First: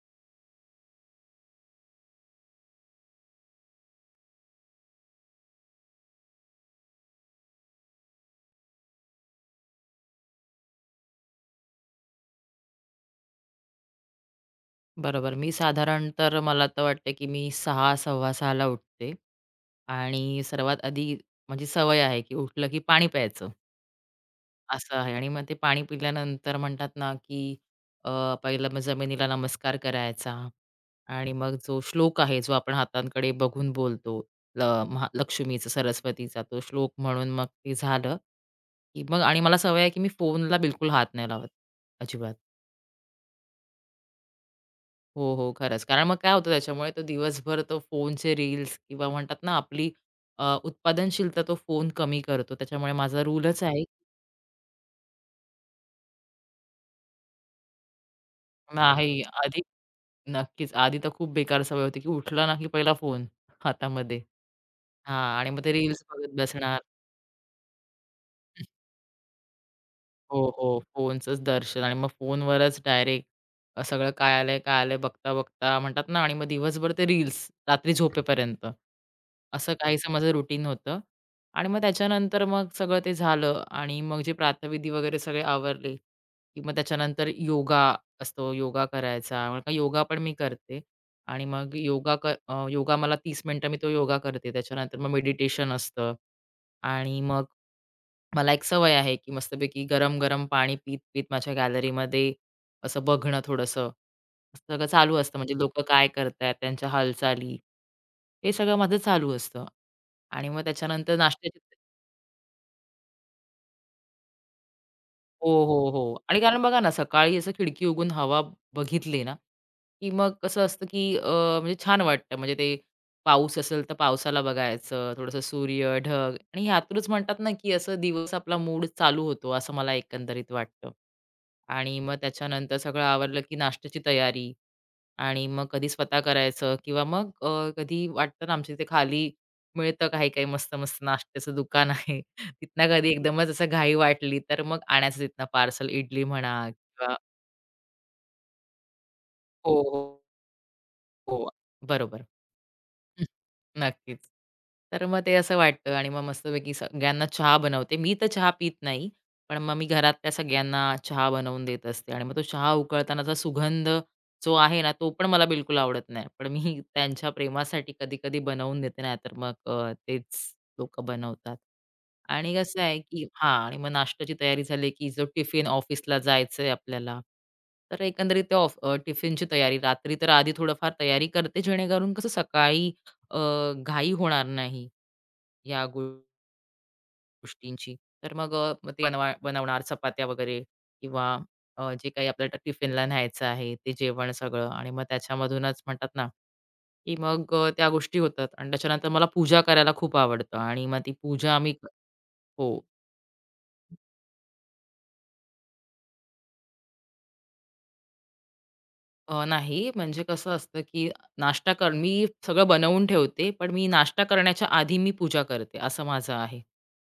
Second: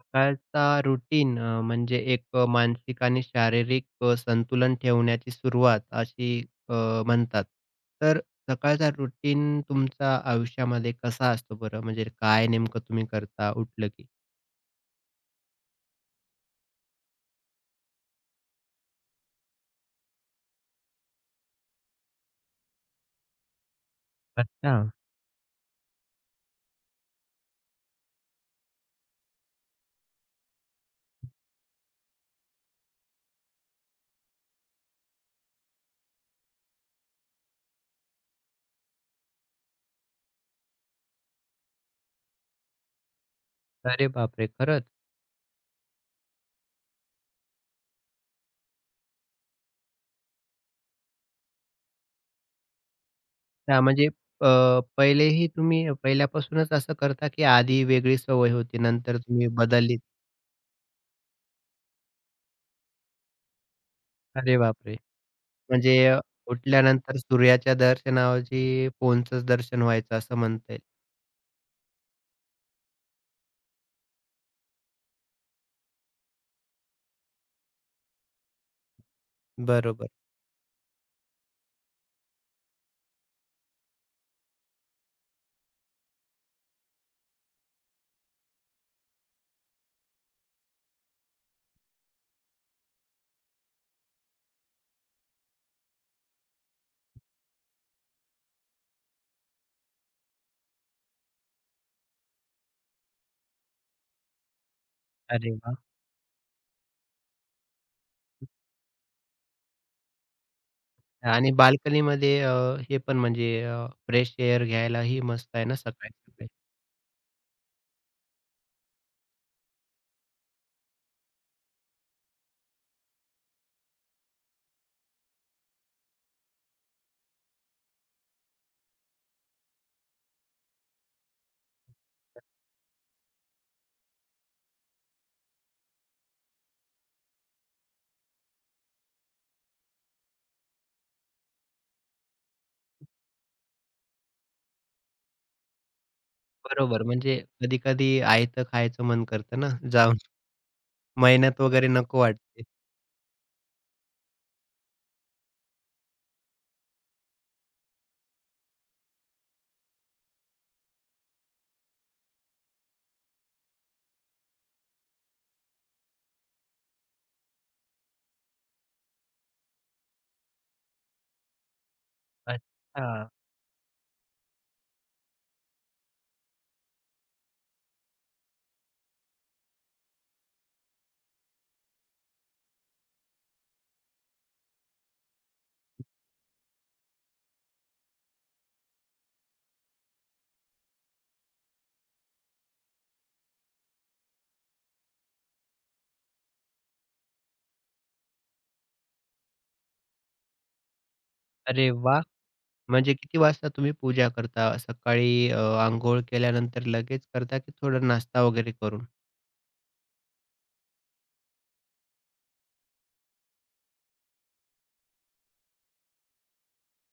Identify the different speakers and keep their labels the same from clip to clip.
Speaker 1: सकाळचा रुटीन म्हणजे एक मानसिक आणि शारीरिक संतुलन ठेवण्याची सुरुवात अशी अ, म्हणतात. तर सकाळचा रुटीन तुमच्या आयुष्यामध्ये कसा असतो बरं? म्हणजे काय नेमकं तुम्ही करता उठलं की?
Speaker 2: बरोबर. मी साधारण तर मला तर वाटतं, की मी 6:15 ला उठते आणि सर्वात आधी माझी सवय आहे, की उठलं की पाणी प्यायचं,
Speaker 1: अच्छा.
Speaker 2: असं आहे आणि मग ते पाणी पिल्यानंतर म्हणतात ना, की अ, पहिलं मग जमिनीला नमस्कार करायचा आणि मग जो श्लोक आहे, जो आपण हातांकडे बघून बोलतो, ल महा लक्ष्मीचा, सरस्वतीचा तो श्लोक म्हणून मग ते झालं, की मग आणि मला सवय आहे, की मी फोनला बिलकुल हात नाही लावत, अजिबात.
Speaker 1: अरे बापरे! खरंच?
Speaker 2: हो, हो. खरंच. कारण मग काय होतं त्याच्यामुळे तो दिवसभर तो फोनचे रील्स किंवा म्हणतात ना आपली उत्पादनशीलता तो फोन कमी करतो. त्याच्यामुळे माझा रूलच
Speaker 1: हां,
Speaker 2: आहे.
Speaker 1: म्हणजे अ, पहिलेही तुम्ही पहिल्यापासूनच असं करता की आधी वेगळी सवय होती नंतर
Speaker 2: नाही
Speaker 1: तुम्ही
Speaker 2: आधी
Speaker 1: बदललीत?
Speaker 2: नक्कीच. आधी तर खूप बेकार सवय होती, की उठला ना की पहिला फोन हातामध्ये.
Speaker 1: अरे बापरे!
Speaker 2: हां आणि मग ते
Speaker 1: म्हणजे
Speaker 2: रील्स बघत बसणार.
Speaker 1: उठल्यानंतर सूर्याच्या दर्शनाऐवजी फोनचंच दर्शन व्हायचं असं
Speaker 2: हो,
Speaker 1: म्हणता
Speaker 2: हो.
Speaker 1: येईल.
Speaker 2: फोनचंच दर्शन आणि मग फोनवरच डायरेक्ट सगळं काय आलंय, काय आलंय बघता-बघता म्हणतात ना आणि मग दिवसभर ते रील्स रात्री झोपेपर्यंत. असं
Speaker 1: बरोबर.
Speaker 2: काहीसं माझं रुटीन होतं आणि मग त्याच्यानंतर मग सगळं ते झालं आणि मग जे प्रातःविधी वगैरे सगळे आवरले, की मग त्याच्यानंतर योगा असतो, योगा करायचा. मग का योगा पण मी करते आणि मग योगा मला 30 मिनिटं मी तो योगा करते. त्याच्यानंतर मग मेडिटेशन असतं आणि मग मला एक सवय आहे, की मस्तपैकी गरम-गरम पाणी पीत-पीत माझ्या गॅलरीमध्ये असं बघणं थोडंसं, सगळं चालू असतं.
Speaker 1: अरे
Speaker 2: म्हणजे
Speaker 1: वाह!
Speaker 2: लोकं काय करतायत, त्यांच्या हालचाली, हे सगळं माझं चालू असतं. आणि मग त्याच्यानंतर
Speaker 1: आणि
Speaker 2: नाश्त्याची
Speaker 1: बाल्कनीमध्ये हे पण म्हणजे फ्रेश एअर घ्यायलाही मस्त
Speaker 2: हो,
Speaker 1: आहे ना
Speaker 2: हो, हो. आणि
Speaker 1: सकाळी-सकाळी.
Speaker 2: कारण बघा ना, सकाळी असं खिडकी उघडून हवा बघितली ना, की मग कसं असतं, की म्हणजे छान वाटतं. म्हणजे ते पाऊस असेल तर पावसाला बघायचं, थोडंसं सूर्य, ढग आणि ह्यातूनच म्हणतात ना, की असं दिवस आपला मूड चालू होतो, असं मला एकंदरीत वाटतं. आणि मग त्याच्यानंतर सगळं आवरलं, की नाश्त्याची तयारी. आणि मग कधी स्वतः करायचं किंवा मग कधी वाटतं ना आमच्या इथे खाली मिळतं काही काही मस्त मस्त नाश्त्याचं दुकान आहे. तिथनं कधी एकदमच असं घाई वाटली तर मग आणायचं तिथनं पार्सल इडली म्हणा
Speaker 1: बरोबर,
Speaker 2: किंवा
Speaker 1: म्हणजे कधी-कधी आयतं खायचं मन करतं ना
Speaker 2: हो,
Speaker 1: जाऊन.
Speaker 2: हो, हो.
Speaker 1: मेहनत वगैरे नको
Speaker 2: बरोबर.
Speaker 1: वाटते.
Speaker 2: हं, नक्कीच. तर मग ते असं वाटतं आणि मग मस्तपैकी सगळ्यांना चहा बनवते. मी तर चहा पीत नाही, पण मग मी घरातल्या सगळ्यांना चहा बनवून देत असते आणि मग तो चहा उकळतानाचा सुगंध जो आहे ना, तो पण मला बिलकुल आवडत नाही. पण मी त्यांच्या प्रेमासाठी कधी-कधी बनवून देते, नाहीतर मग तेच लोकं बनवतात. आणि कसं आहे, की
Speaker 1: अच्छा.
Speaker 2: हां आणि मग नाश्त्याची तयारी झाली, की जो टिफिन ऑफिसला जायचंय आपल्याला, तर एकंदरीत ते टिफिनची तयारी रात्री तर आधी थोडंफार तयारी करते, जेणेकरून कसं सकाळी घाई होणार नाही या गोष्टींची. तर मग मग ते बनवणार चपात्या वगैरे किंवा जे काही आपल्याला टिफिनला न्यायचं आहे ते जेवण सगळं आणि मग त्याच्यामधूनच म्हणतात ना, की मग त्या गोष्टी होतात आणि त्याच्यानंतर मला पूजा करायला खूप आवडतं आणि मग ती पूजा आम्ही
Speaker 1: अरे वाह!
Speaker 2: हो.
Speaker 1: म्हणजे किती वाजता तुम्ही पूजा करता? सकाळी अंघोळ केल्यानंतर लगेच करता की थोडं नाश्ता वगैरे करून?
Speaker 2: नाही म्हणजे कसं असतं, की नाश्ता कर मी सगळं बनवून ठेवते, पण मी नाश्ता करण्याच्या आधी मी पूजा करते असं माझं आहे.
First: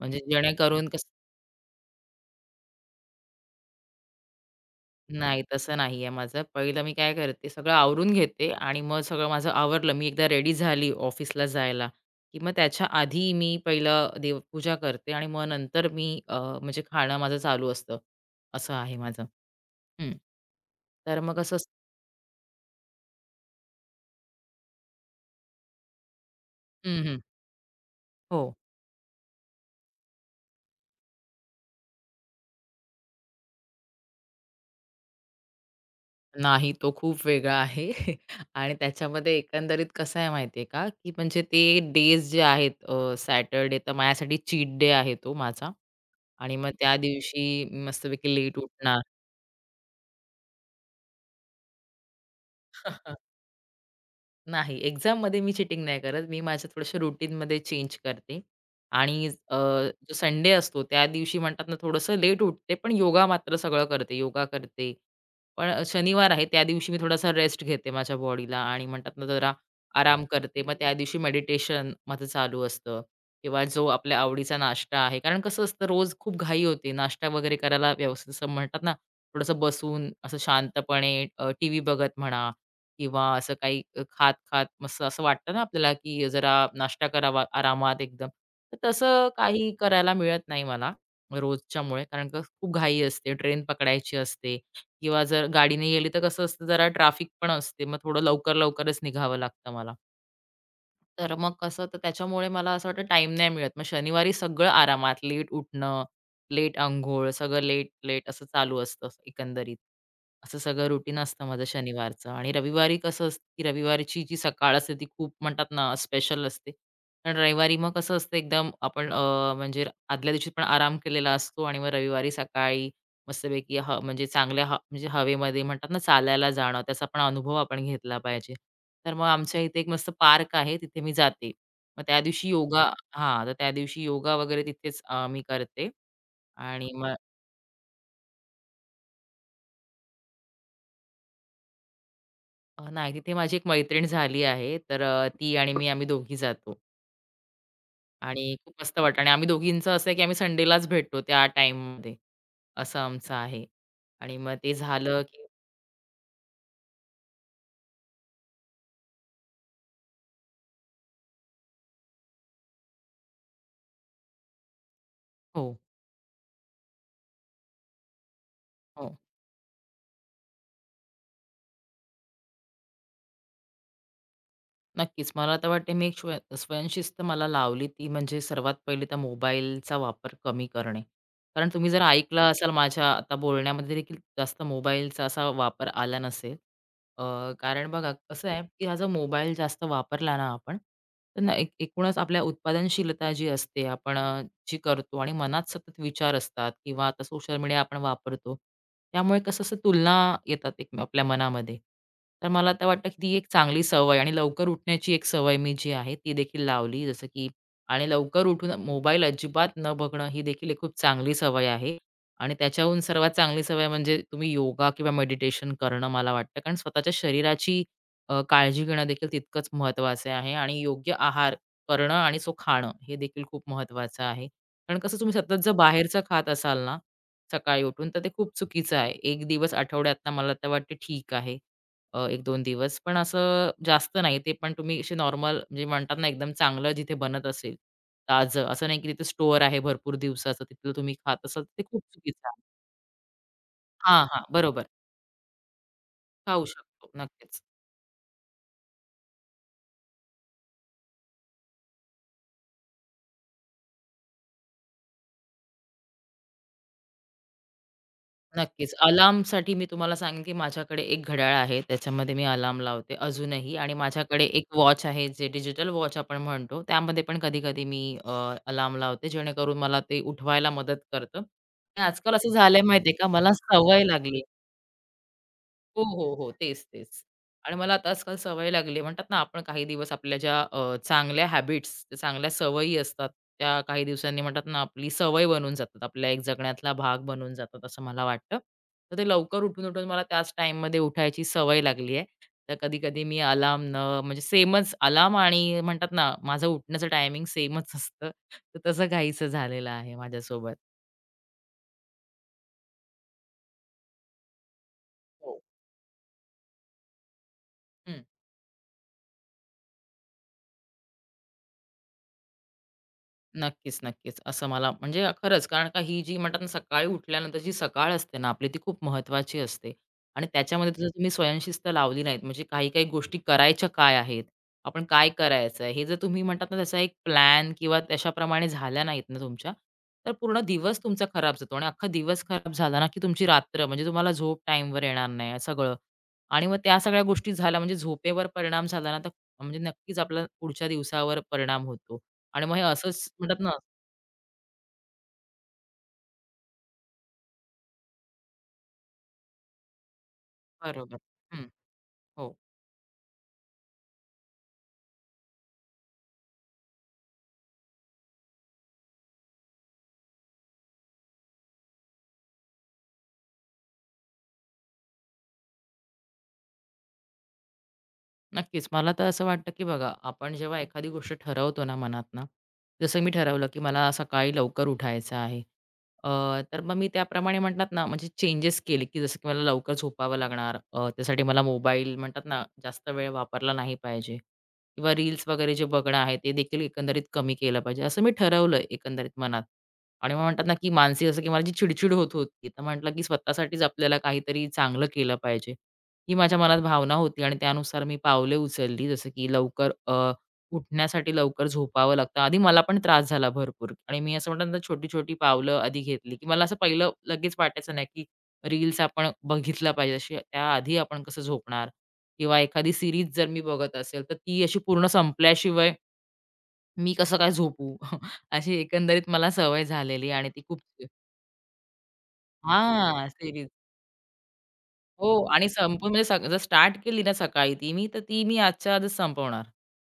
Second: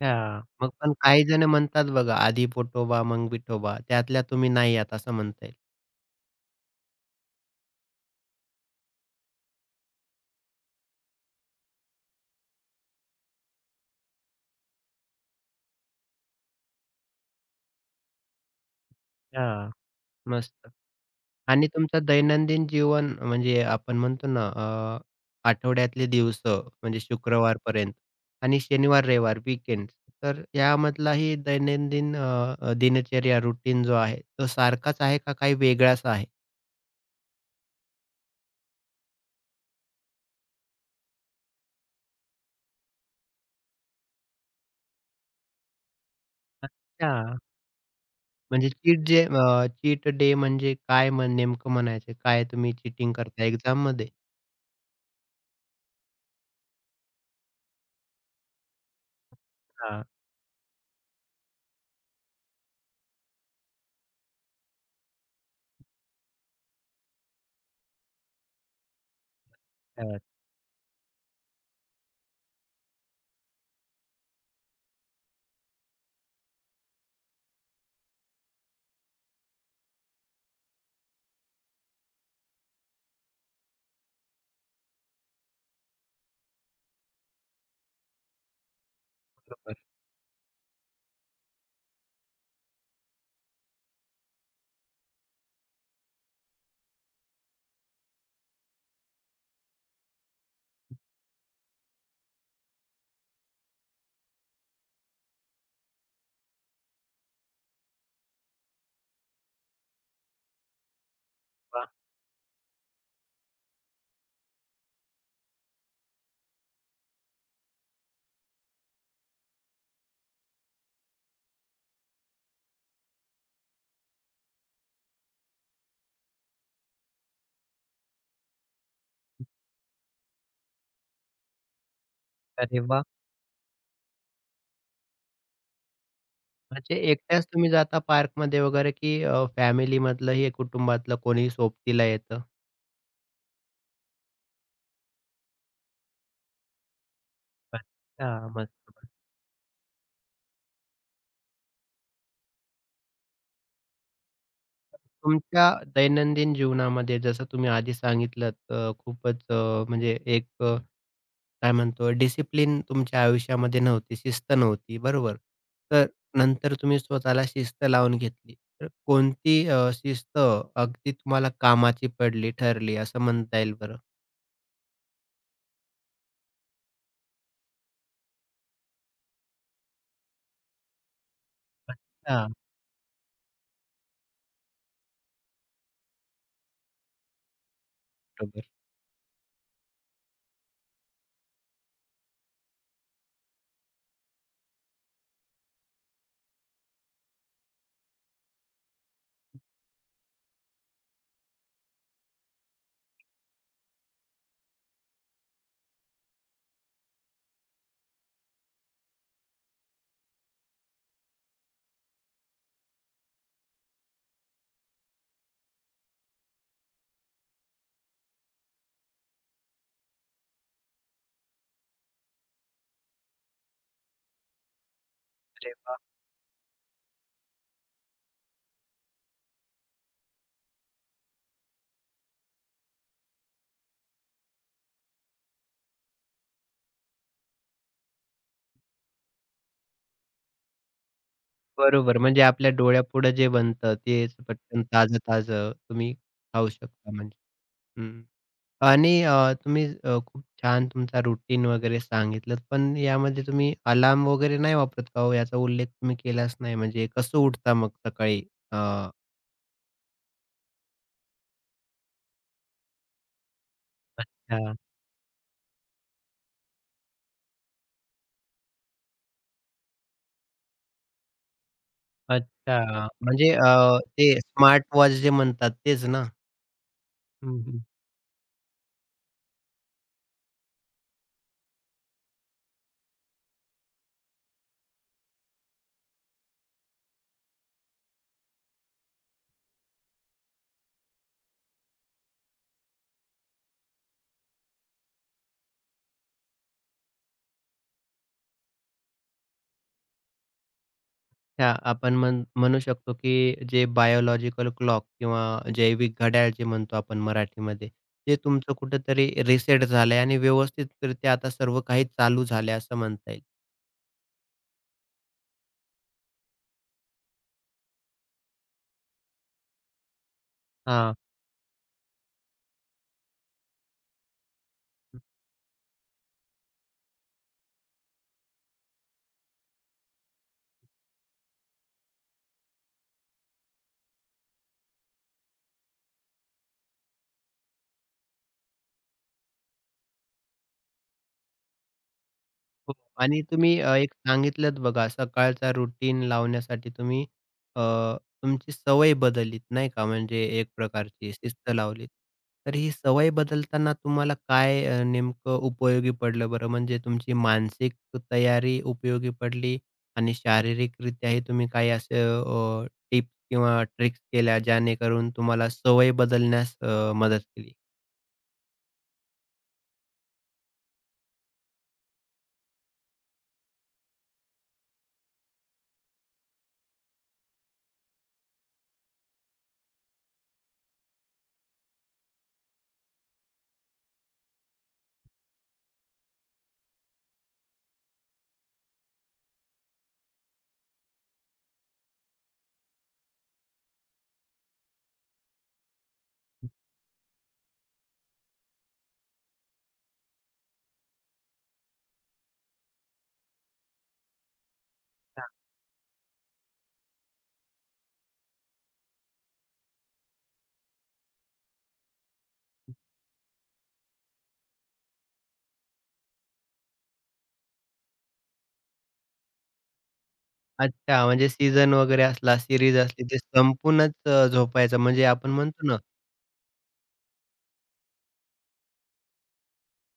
Speaker 2: म्हणजे
Speaker 1: अच्छा. मग
Speaker 2: जेणेकरून
Speaker 1: पण काही जण म्हणतात बघा, "आधी पोटोबा, मग विठोबा." त्यातल्या तुम्ही नाही आहात असं
Speaker 2: नाही,
Speaker 1: म्हणता येईल.
Speaker 2: तसं नाहीये माझं. पहिलं मी काय करते, सगळं आवरून घेते आणि मग सगळं माझं आवरलं, मी एकदा रेडी झाली ऑफिसला जायला, की मग त्याच्या आधी मी पहिलं देवपूजा करते आणि मग नंतर मी म्हणजे खाणं माझं चालू असतं. असं आहे माझं.
Speaker 1: अच्छा.
Speaker 2: हं.
Speaker 1: मस्त.
Speaker 2: तर मग असं
Speaker 1: आणि तुमचं दैनंदिन जीवन म्हणजे आपण म्हणतो ना आठवड्यातले दिवस म्हणजे
Speaker 2: हं, हं.
Speaker 1: शुक्रवारपर्यंत
Speaker 2: हो.
Speaker 1: आणि शनिवार, रविवार, वीकेंड तर यामधलाही दैनंदिन अ, अ, दिनचर्या रुटीन जो आहे तो सारखाच आहे का काही वेगळाच आहे?
Speaker 2: नाही, तो खूप वेगळा आहे आणि त्याच्यामध्ये एकंदरीत कसं आहे माहिती का, की म्हणजे ते डेज जे आहेत तर माझ्यासाठी चीट डे आहे तो माझा. आणि मग त्या
Speaker 1: अच्छा.
Speaker 2: दिवशी मस्तपैकी लेट
Speaker 1: म्हणजे चीट
Speaker 2: उठणार.
Speaker 1: जे चीट डे म्हणजे काय म नेमकं म्हणायचं? काय तुम्ही चीटिंग करता एक्झाममध्ये?
Speaker 2: नाही, एक्झाममध्ये मी चिटिंग नाही करत. मी माझ्या थोडंसं रुटीनमध्ये चेंज करते आणि
Speaker 1: हां.
Speaker 2: जो संडे असतो त्या दिवशी म्हणतात ना, थोडंसं लेट उठते, पण योगा मात्र सगळं करते. योगा करते. पण शनिवार आहे त्या दिवशी मी थोडासा रेस्ट घेते माझ्या बॉडीला आणि म्हणतात ना, जरा
Speaker 1: बरोबर.
Speaker 2: आराम करते. मग त्या दिवशी मेडिटेशन माझं चालू असतं किंवा जो आपल्या आवडीचा नाश्ता आहे. कारण कसं असतं रोज खूप घाई होते. नाश्ता वगैरे करायला व्यवस्थित असं म्हणतात ना, थोडंसं बसून असं शांतपणे टीव्ही बघत म्हणा किंवा असं काही खात-खात मस्त असं वाटतं ना आपल्याला, की जरा नाश्ता करावा आरामात एकदम. तर तसं काही करायला मिळत नाही मला रोजच्यामुळे, कारण का खूप घाई असते, ट्रेन पकडायची असते किंवा जर गाडीने गेली तर कसं असतं जरा ट्रॅफिक पण असते. मग थोडं लवकर-लवकरच निघावं लागतं मला. तर मग कसं तर त्याच्यामुळे मला असं वाटतं टाईम नाही मिळत. मग शनिवारी सगळं आरामात, लेट उठणं, लेट अंघोळ, सगळं लेट-लेट असं चालू असतं एकंदरीत. असं सगळं रुटीन असतं माझं
Speaker 1: वाह!
Speaker 2: शनिवारचं आणि रविवारी कसं असतं, की रविवारची जी सकाळ असते ती खूप म्हणतात ना स्पेशल असते. कारण रविवारी मग कसं असतं एकदम आपण म्हणजे आदल्या दिवशी पण आराम केलेला असतो आणि मग रविवारी सकाळी मस्तपैकी म्हणजे चांगल्या म्हणजे हवेमध्ये म्हणतात ना चालायला जाणं, त्याचा पण अनुभव आपण घेतला पाहिजे. तर मग आमच्या इथे एक मस्त पार्क आहे, तिथे मी जाते. मग त्या दिवशी
Speaker 1: अरे
Speaker 2: योगा
Speaker 1: वाह!
Speaker 2: अच्छा. तर त्या दिवशी योगा वगैरे तिथेच मी करते आणि
Speaker 1: म्हणजे
Speaker 2: मग
Speaker 1: एकट्याच तुम्ही जाता पार्कमध्ये वगैरे की फॅमिलीमधलं हे कुटुंबातलं कोणी सोबतीला येतं?
Speaker 2: नाही तिथे माझी एक मैत्रीण झाली आहे, तर ती आणि मी आम्ही दोघी जातो आणि
Speaker 1: अच्छा,
Speaker 2: खूप मस्त
Speaker 1: मस्त.
Speaker 2: वाटतं आणि आम्ही दोघींचं असं आहे, की आम्ही संडेलाच भेटतो त्या टाईममध्ये असं आमचं आहे आणि मग ते झालं, की
Speaker 1: तुमच्या दैनंदिन जीवनामध्ये जसं तुम्ही आधी सांगितलंत खूपच म्हणजे एक काय म्हणतो डिसिप्लिन तुमच्या आयुष्यामध्ये नव्हती, शिस्त नव्हती, बरोबर?
Speaker 2: हो,
Speaker 1: तर नंतर तुम्ही स्वतःला शिस्त लावून घेतली. तर
Speaker 2: हो.
Speaker 1: कोणती शिस्त अगदी तुम्हाला कामाची पडली, ठरली असं म्हणता येईल बरं?
Speaker 2: नक्कीच. मला तर वाटते मी एक स्वयंशिस्त मला लावली ती म्हणजे सर्वात पहिली तर मोबाईलचा वापर कमी करणे. कारण तुम्ही जर ऐकलं
Speaker 1: हां,
Speaker 2: असाल माझ्या आता बोलण्यामध्ये देखील जास्त मोबाईलचा असा वापर आला नसेल. अ, कारण बघा कसं आहे,
Speaker 1: बरोबर.
Speaker 2: की हा जो मोबाईल जास्त वापरला ना आपण, तर ना एक एकूणच आपल्या उत्पादनशीलता जी असते आपण जी करतो आणि मनात सतत विचार असतात किंवा आता सोशल मीडिया आपण वापरतो. त्यामुळे कसं असं तुलना येतात एक आपल्या मनामध्ये. तर मला तर वाटतं की ती एक चांगली सवय आणि लवकर उठण्याची एक सवय मी जी आहे ती देखील लावली. जसं की आणि लवकर उठून मोबाईल अजिबात न बघणं ही देखील एक खूप चांगली सवय आहे. आणि त्याच्याहून सर्वात चांगली सवय म्हणजे तुम्ही योगा किंवा मेडिटेशन करणं मला वाटतं. कारण स्वतःच्या शरीराची काळजी घेणं देखील तितकंच महत्त्वाचं आहे आणि योग्य आहार करणं आणि तो खाणं हे देखील खूप महत्त्वाचं आहे. कारण कसं तुम्ही सतत जर
Speaker 1: अरे
Speaker 2: बाहेरचं खात असाल ना, सकाळी उठून, तर ते खूप चुकीचं आहे. एक दिवस आठवड्यातनं मला तर वाटते ठीक आहे. 1-2 दिवस. पण असं जास्त नाही. ते पण तुम्ही असे नॉर्मल म्हणजे म्हणतात ना, एकदम चांगलं जिथे बनत असेल, ताजं. असं नाही की तिथे स्टोअर आहे भरपूर दिवसाचं, तिथलं तुम्ही खात असाल, ते खूप
Speaker 1: बरोबर. म्हणजे
Speaker 2: चुकीचं आहे.
Speaker 1: आपल्या डोळ्यापुढं जे बनतं
Speaker 2: हां,
Speaker 1: तेच
Speaker 2: हां.
Speaker 1: पटकन
Speaker 2: बरोबर.
Speaker 1: ताजं-ताजं तुम्ही
Speaker 2: खाऊ
Speaker 1: खाऊ
Speaker 2: शकतो.
Speaker 1: शकता म्हणजे.
Speaker 2: नक्कीच.
Speaker 1: हं. आणि तुम्ही खूप छान तुमचा रुटीन वगैरे सांगितलत. पण यामध्ये तुम्ही अलार्म वगैरे नाही वापरत का हो? याचा उल्लेख तुम्ही केलाच नाही. म्हणजे कसं उठता मग सकाळी? अ,
Speaker 2: नक्कीच. अलार्मसाठी मी तुम्हाला सांगेन, की माझ्याकडे एक घड्याळ आहे. त्याच्यामध्ये मी अलार्म लावते अजूनही आणि माझ्याकडे एक
Speaker 1: अच्छा.
Speaker 2: वॉच आहे, जे डिजिटल वॉच आपण म्हणतो. त्यामध्ये पण कधी-कधी मी अलार्म लावते, जेणेकरून मला ते उठवायला मदत करतं. आणि आजकाल असं झालंय
Speaker 1: अच्छा.
Speaker 2: माहिती का,
Speaker 1: म्हणजे
Speaker 2: मला सवय
Speaker 1: ते
Speaker 2: लागली
Speaker 1: स्मार्टवॉच जे म्हणतात
Speaker 2: हो,
Speaker 1: तेच ना?
Speaker 2: हो, हो. तेच, तेच. आणि
Speaker 1: हं,
Speaker 2: मला आता आजकाल सवय लागली आहे. म्हणतात ना, आपण काही दिवस आपल्या ज्या चांगल्या हॅबिट्स, चांगल्या सवयी असतात, त्या काही दिवसांनी म्हणतात ना, आपली सवय बनून जातात. आपल्या एक जगण्यातला भाग बनून जातात, असं मला वाटतं. तर ते लवकर उठून-उठून मला त्याच टाईममध्ये उठायची सवय लागली आहे. तर कधी-कधी मी अलार्म न म्हणजे सेमच अलार्म आणि म्हणतात ना, माझं उठण्याचं टायमिंग सेमच असतं. तर तसं काहीसं झालेलं आहे माझ्यासोबत.
Speaker 1: त्या आपण म्हण म्हणू शकतो, की जे बायोलॉजिकल क्लॉक
Speaker 2: हो.
Speaker 1: किंवा जैविक घड्याळ जे म्हणतो आपण मराठीमध्ये, ते तुमचं कुठेतरी रिसेट झालंय आणि व्यवस्थितरित्या आता सर्व काही चालू झालंय असं म्हणता येईल.
Speaker 2: नक्कीच, नक्कीच. असं मला म्हणजे खरंच कारण का ही जी म्हणतात ना सकाळी उठल्यानंतर जी सकाळ असते ना आपली ती खूप महत्वाची असते आणि त्याच्यामध्ये जर तुम्ही स्वयंशिस्त लावली नाहीत म्हणजे काही-काही गोष्टी करायच्या काय आहेत, आपण काय करायचं आहे, हे जर तुम्ही म्हणतात ना त्याचा एक प्लॅन किंवा त्याच्याप्रमाणे झाल्या नाहीत ना तुमच्या, तर पूर्ण दिवस तुमचा खराब जातो आणि अख्खा दिवस खराब झाला ना की तुमची रात्र म्हणजे तुम्हाला झोप टाईमवर येणार नाही सगळं आणि मग त्या सगळ्या गोष्टी झाल्या म्हणजे झोपेवर परिणाम झाला ना तर म्हणजे नक्कीच आपला पुढच्या दिवसावर परिणाम होतो. आणि मग हे
Speaker 1: हो
Speaker 2: असंच
Speaker 1: आणि
Speaker 2: म्हणतात ना
Speaker 1: तुम्ही एक सांगितलंत बघा सकाळचा रुटीन लावण्यासाठी तुम्ही अ, तुमची सवय बदललीत नाही का? म्हणजे एक
Speaker 2: बरोबर.
Speaker 1: प्रकारची
Speaker 2: हं,
Speaker 1: शिस्त लावलीत.
Speaker 2: हो.
Speaker 1: तर ही सवय बदलताना तुम्हाला काय नेमकं उपयोगी पडलं बरं? म्हणजे तुमची मानसिक तयारी उपयोगी पडली आणि शारीरिकरित्याही तुम्ही काही असे टिप्स किंवा ट्रिक्स केल्या, ज्याने करून तुम्हाला सवय बदलण्यास मदत केली?
Speaker 2: नक्कीच. मला तर असं वाटतं, की बघा आपण जेव्हा एखादी गोष्ट ठरवतो ना मनातनं, जसं मी ठरवलं, की मला सकाळी लवकर उठायचं आहे. अ, तर मग मी त्याप्रमाणे म्हणतात ना, म्हणजे चेंजेस केले, की जसं की मला लवकर झोपावं लागणार. त्यासाठी मला मोबाईल म्हणतात ना, जास्त वेळ वापरला नाही पाहिजे किंवा रील्स वगैरे जे बघणं आहे, ते देखील एकंदरीत कमी केलं पाहिजे. असं मी ठरवलं एकंदरीत मनात. आणि मग म्हणतात ना, की मानसिक जसं की मला जी चिडचिड होत होती, तर म्हटलं, की स्वतःसाठीच आपल्याला काहीतरी चांगलं केलं पाहिजे. ही माझ्या मनात भावना होती आणि त्यानुसार मी पावले उचलली. जसं की लवकर उठण्यासाठी लवकर झोपावं लागतं. आधी मला पण त्रास झाला भरपूर आणि मी असं म्हणतात ना, छोटी-छोटी पावलं आधी घेतली, की मला असं पहिलं लगेच वाटायचं नाही, की रील्स आपण बघितला पाहिजे अशी त्याआधी आपण कसं झोपणार किंवा एखादी सीरीज जर मी बघत असेल, तर ती अशी पूर्ण संपल्याशिवाय मी कसं काय झोपू? अशी एकंदरीत मला सवय झालेली आणि ती खूप
Speaker 1: अच्छा, म्हणजे सीझन वगैरे असला, सीरीज असली
Speaker 2: हां,
Speaker 1: ते
Speaker 2: सीरीज.
Speaker 1: संपूर्णच झोपायचं म्हणजे
Speaker 2: हो
Speaker 1: आपण
Speaker 2: आणि
Speaker 1: म्हणतो ना
Speaker 2: संपून म्हणजे जर स्टार्ट केली ना सकाळी ती मी, तर ती मी आजच्या आजच संपवणार.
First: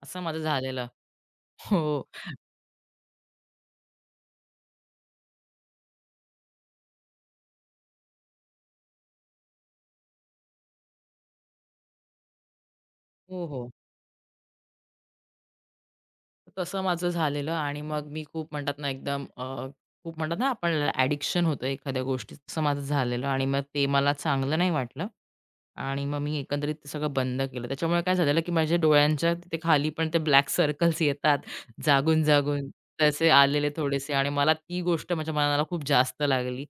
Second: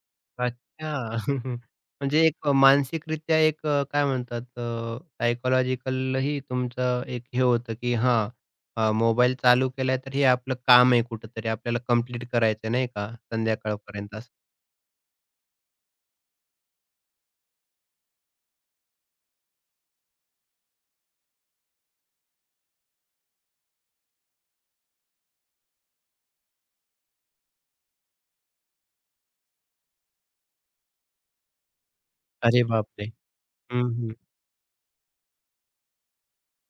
Speaker 2: असं माझं झालेलं.
Speaker 1: अच्छा.
Speaker 2: हो,
Speaker 1: म्हणजे एक मानसिकरित्या एक काय म्हणतात सायकॉलॉजिकलही तुमचं एक हे होतं, की हां, मोबाईल चालू केलाय तर हे आपलं काम आहे कुठेतरी आपल्याला कंप्लीट करायचं नाही का
Speaker 2: हो, हो.
Speaker 1: संध्याकाळपर्यंत असं?
Speaker 2: तसं माझं झालेलं आणि मग मी खूप म्हणतात ना एकदम खूप म्हणतात ना आपल्याला ॲडिक्शन होतं एखाद्या गोष्टीचं, तसं माझं झालेलं आणि मग ते मला चांगलं नाही वाटलं. आणि मग मी एकंदरीत ते सगळं बंद केलं. त्याच्यामुळे काय झालेलं, की माझ्या डोळ्यांच्या तिथे खाली पण ते ब्लॅक सर्कल्स येतात
Speaker 1: अरे
Speaker 2: जागून-जागून.
Speaker 1: बापरे!
Speaker 2: तसे आलेले
Speaker 1: हं,
Speaker 2: थोडेसे
Speaker 1: हं.
Speaker 2: आणि मला ती गोष्ट माझ्या मनाला खूप जास्त लागली.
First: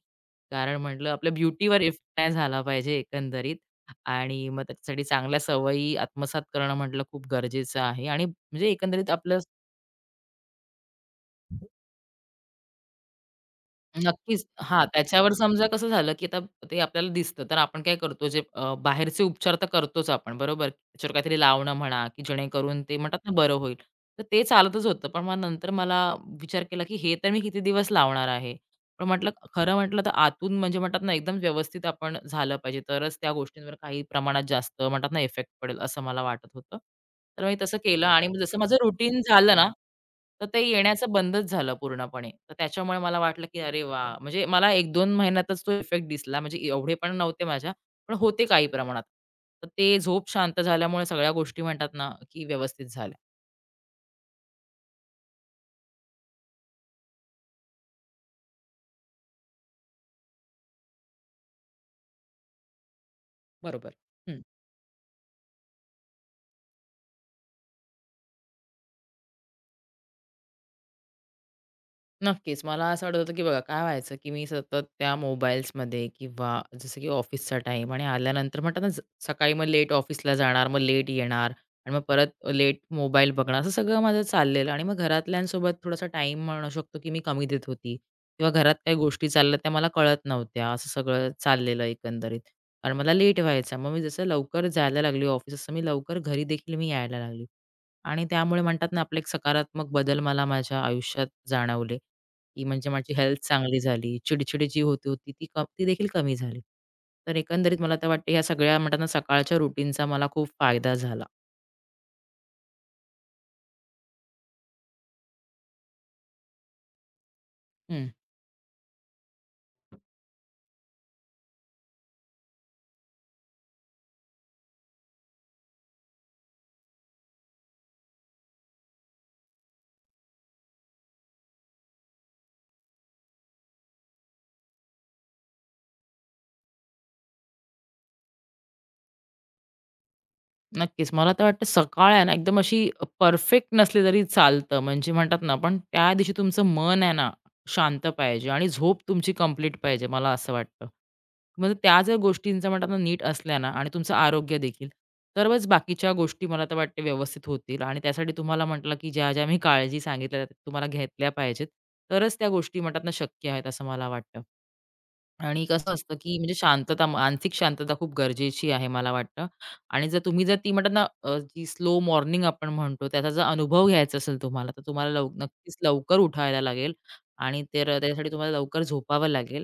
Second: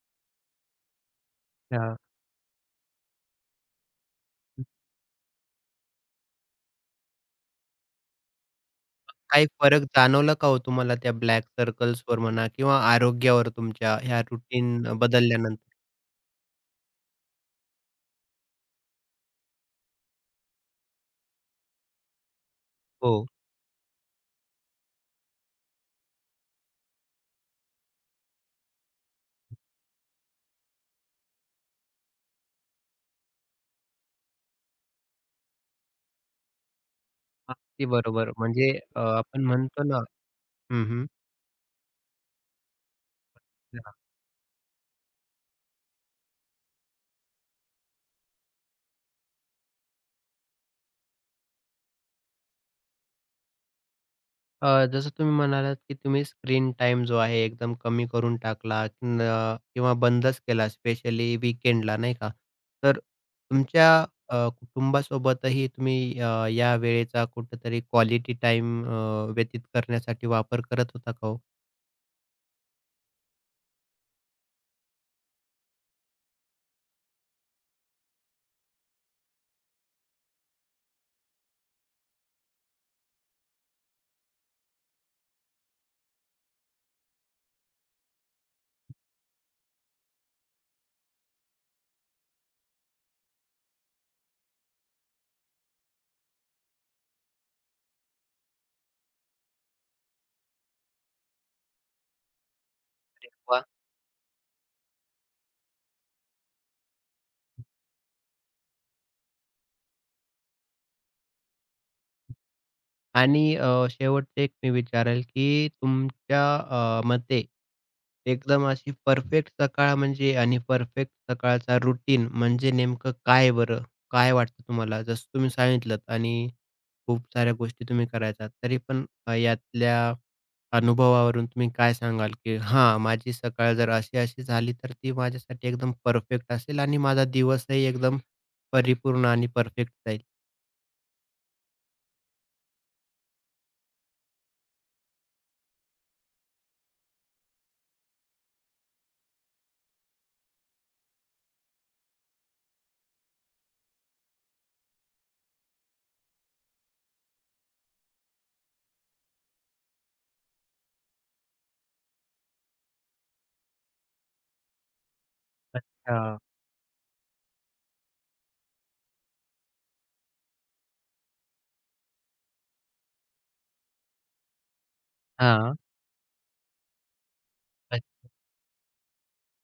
Speaker 2: कारण म्हटलं आपल्या ब्युटीवर
Speaker 1: अच्छा.
Speaker 2: इफेक्ट नाही झाला पाहिजे एकंदरीत. आणि मग त्याच्यासाठी चांगल्या सवयी आत्मसात करणं म्हटलं खूप गरजेचं आहे आणि म्हणजे एकंदरीत आपलं
Speaker 1: काही फरक जाणवला का हो तुम्हाला त्या ब्लॅक सर्कल्सवर म्हणा किंवा आरोग्यावर तुमच्या ह्या
Speaker 2: नक्कीच.
Speaker 1: रुटीन
Speaker 2: हां, त्याच्यावर समजा
Speaker 1: बदलल्यानंतर?
Speaker 2: कसं झालं, की आता ते आपल्याला दिसतं, तर आपण काय करतो जे बाहेरचे उपचार तर करतोच आपण बरोबर. त्याच्यावर काहीतरी लावणं म्हणा, की जेणेकरून ते म्हणतात
Speaker 1: हो.
Speaker 2: ना बरं होईल. तर ते चालतच होतं. पण मग नंतर मला विचार केला, की हे तर मी किती दिवस लावणार आहे. पण म्हटलं खरं म्हटलं तर आतून म्हणजे म्हणतात ना एकदम व्यवस्थित आपण झालं पाहिजे तरच त्या गोष्टींवर काही प्रमाणात जास्त म्हणतात ना इफेक्ट पडेल असं मला वाटत होतं. तर मी तसं
Speaker 1: अगदी
Speaker 2: केलं आणि
Speaker 1: बरोबर.
Speaker 2: मग जसं
Speaker 1: म्हणजे
Speaker 2: माझं रुटीन
Speaker 1: आपण
Speaker 2: झालं ना,
Speaker 1: म्हणतो ना
Speaker 2: तर ते
Speaker 1: हं, हं.
Speaker 2: येण्याचं बंदच झालं पूर्णपणे. तर त्याच्यामुळे मला वाटलं की अरे वाह! म्हणजे मला 1-2 महिन्यातच तो इफेक्ट दिसला. म्हणजे एवढे पण नव्हते माझ्या, पण होते काही प्रमाणात. तर ते झोप शांत झाल्यामुळे सगळ्या गोष्टी म्हणतात ना, की व्यवस्थित झाल्या.
Speaker 1: जसं तुम्ही म्हणालात, की तुम्ही स्क्रीन टाईम जो आहे एकदम कमी करून टाकला न किंवा बंदच केला स्पेशली वीकेंडला नाही का? तर तुमच्या
Speaker 2: बरोबर. हं.
Speaker 1: कुटुंबासोबतही तुम्ही या वेळेचा कुठेतरी क्वालिटी टाईम व्यतीत करण्यासाठी वापर करत होता का हो?
Speaker 2: नक्कीच. मला असं वाटत होतं, की बघा काय व्हायचं, की मी सतत त्या मोबाईल्समध्ये किंवा जसं की ऑफिसचा टाईम आणि आल्यानंतर म्हणतात ना, सकाळी मग लेट ऑफिसला जाणार, मग लेट येणार आणि मग परत लेट मोबाईल बघणार, असं सगळं माझं चाललेलं आणि मग घरातल्यांसोबत थोडासा टाईम म्हणू शकतो, की मी कमी देत होती किंवा घरात काही गोष्टी चालल्या त्या मला कळत नव्हत्या. असं सगळं चाललेलं एकंदरीत आणि मला लेट व्हायचा. मग मी जसं लवकर जायला लागली ऑफिस, असं मी लवकर घरी देखील मी यायला लागली आणि त्यामुळे म्हणतात ना, आपले एक सकारात्मक बदल मला माझ्या आयुष्यात जाणवले की म्हणजे माझी हेल्थ चांगली झाली, चिडचिड जी होती होती ती ती देखील कमी झाली. तर एकंदरीत मला तर वाटतं ह्या सगळ्या म्हणतात ना सकाळच्या रुटीनचा मला खूप फायदा झाला.
Speaker 1: आणि शेवटचं एक मी विचारेल, की तुमच्या मते
Speaker 2: हं.
Speaker 1: एकदम अशी परफेक्ट सकाळ म्हणजे आणि परफेक्ट सकाळचा रुटीन म्हणजे नेमकं काय बरं? काय वाटतं तुम्हाला? जसं तुम्ही सांगितलत आणि खूप साऱ्या गोष्टी तुम्ही करायचा. तरी पण यातल्या अनुभवावरून तुम्ही काय सांगाल, की हां, माझी सकाळ जर अशी-अशी झाली, तर ती माझ्यासाठी एकदम परफेक्ट असेल आणि माझा दिवसही एकदम परिपूर्ण आणि परफेक्ट जाईल?
Speaker 2: नक्कीच. मला तर वाटतं सकाळ आहे ना, एकदम अशी परफेक्ट नसली तरी चालतं. म्हणजे म्हणतात ना, पण त्या दिवशी तुमचं मन आहे ना, शांत पाहिजे आणि झोप तुमची कंप्लीट पाहिजे, मला असं वाटतं. म्हणजे त्या जर गोष्टींचा म्हणतात ना, नीट असल्या ना आणि तुमचं आरोग्य देखील, तरच बाकीच्या गोष्टी मला तर वाटते व्यवस्थित होतील आणि त्यासाठी तुम्हाला म्हटलं, की ज्या-ज्या मी काळजी सांगितल्या, त्या तुम्हाला घेतल्या पाहिजेत. तरच त्या गोष्टी म्हणतात ना, शक्य आहेत असं मला वाटतं. आणि कसं असतं, की
Speaker 1: अच्छा.
Speaker 2: म्हणजे शांतता, मानसिक शांतता खूप गरजेची आहे मला वाटतं. आणि जर तुम्ही जर ती म्हणतात ना, जी स्लो मॉर्निंग आपण म्हणतो, त्याचा जर अनुभव घ्यायचा असेल तुम्हाला, तर तुम्हाला
Speaker 1: हां,
Speaker 2: नक्कीच लवकर उठायला लागेल आणि तर
Speaker 1: अच्छा.
Speaker 2: त्यासाठी तुम्हाला लवकर झोपावं लागेल.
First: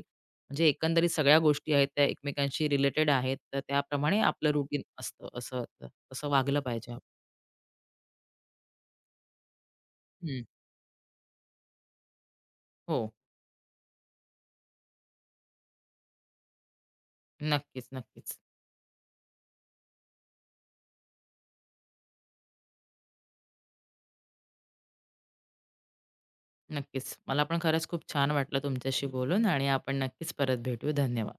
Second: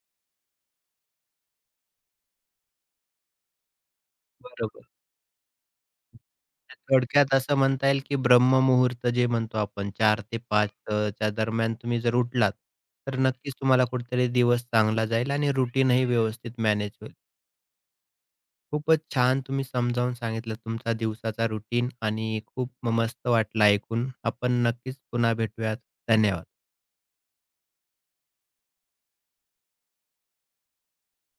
Speaker 2: म्हणजे एकंदरीत सगळ्या गोष्टी आहेत त्या एकमेकांशी रिलेटेड आहेत. तर त्याप्रमाणे आपलं रुटीन
Speaker 1: बरोबर.
Speaker 2: असतं असं तर वागलं पाहिजे आपण.
Speaker 1: थोडक्यात असं म्हणता येईल, की ब्रह्ममुहूर्त जे म्हणतो आपण 4 ते
Speaker 2: हं.
Speaker 1: 5 च्या दरम्यान तुम्ही जर उठलात,
Speaker 2: हो.
Speaker 1: तर नक्कीच तुम्हाला कुठेतरी दिवस चांगला जाईल आणि रुटीनही व्यवस्थित मॅनेज होईल.
Speaker 2: नक्कीच, नक्कीच.
Speaker 1: खूपच छान तुम्ही समजावून सांगितलं तुमचा दिवसाचा रुटीन आणि खूप मस्त वाटलं ऐकून. आपण नक्कीच पुन्हा भेटूयात. धन्यवाद.
Speaker 2: नक्कीच. मला पण खरंच खूप छान वाटलं तुमच्याशी बोलून आणि आपण नक्कीच परत भेटू. धन्यवाद.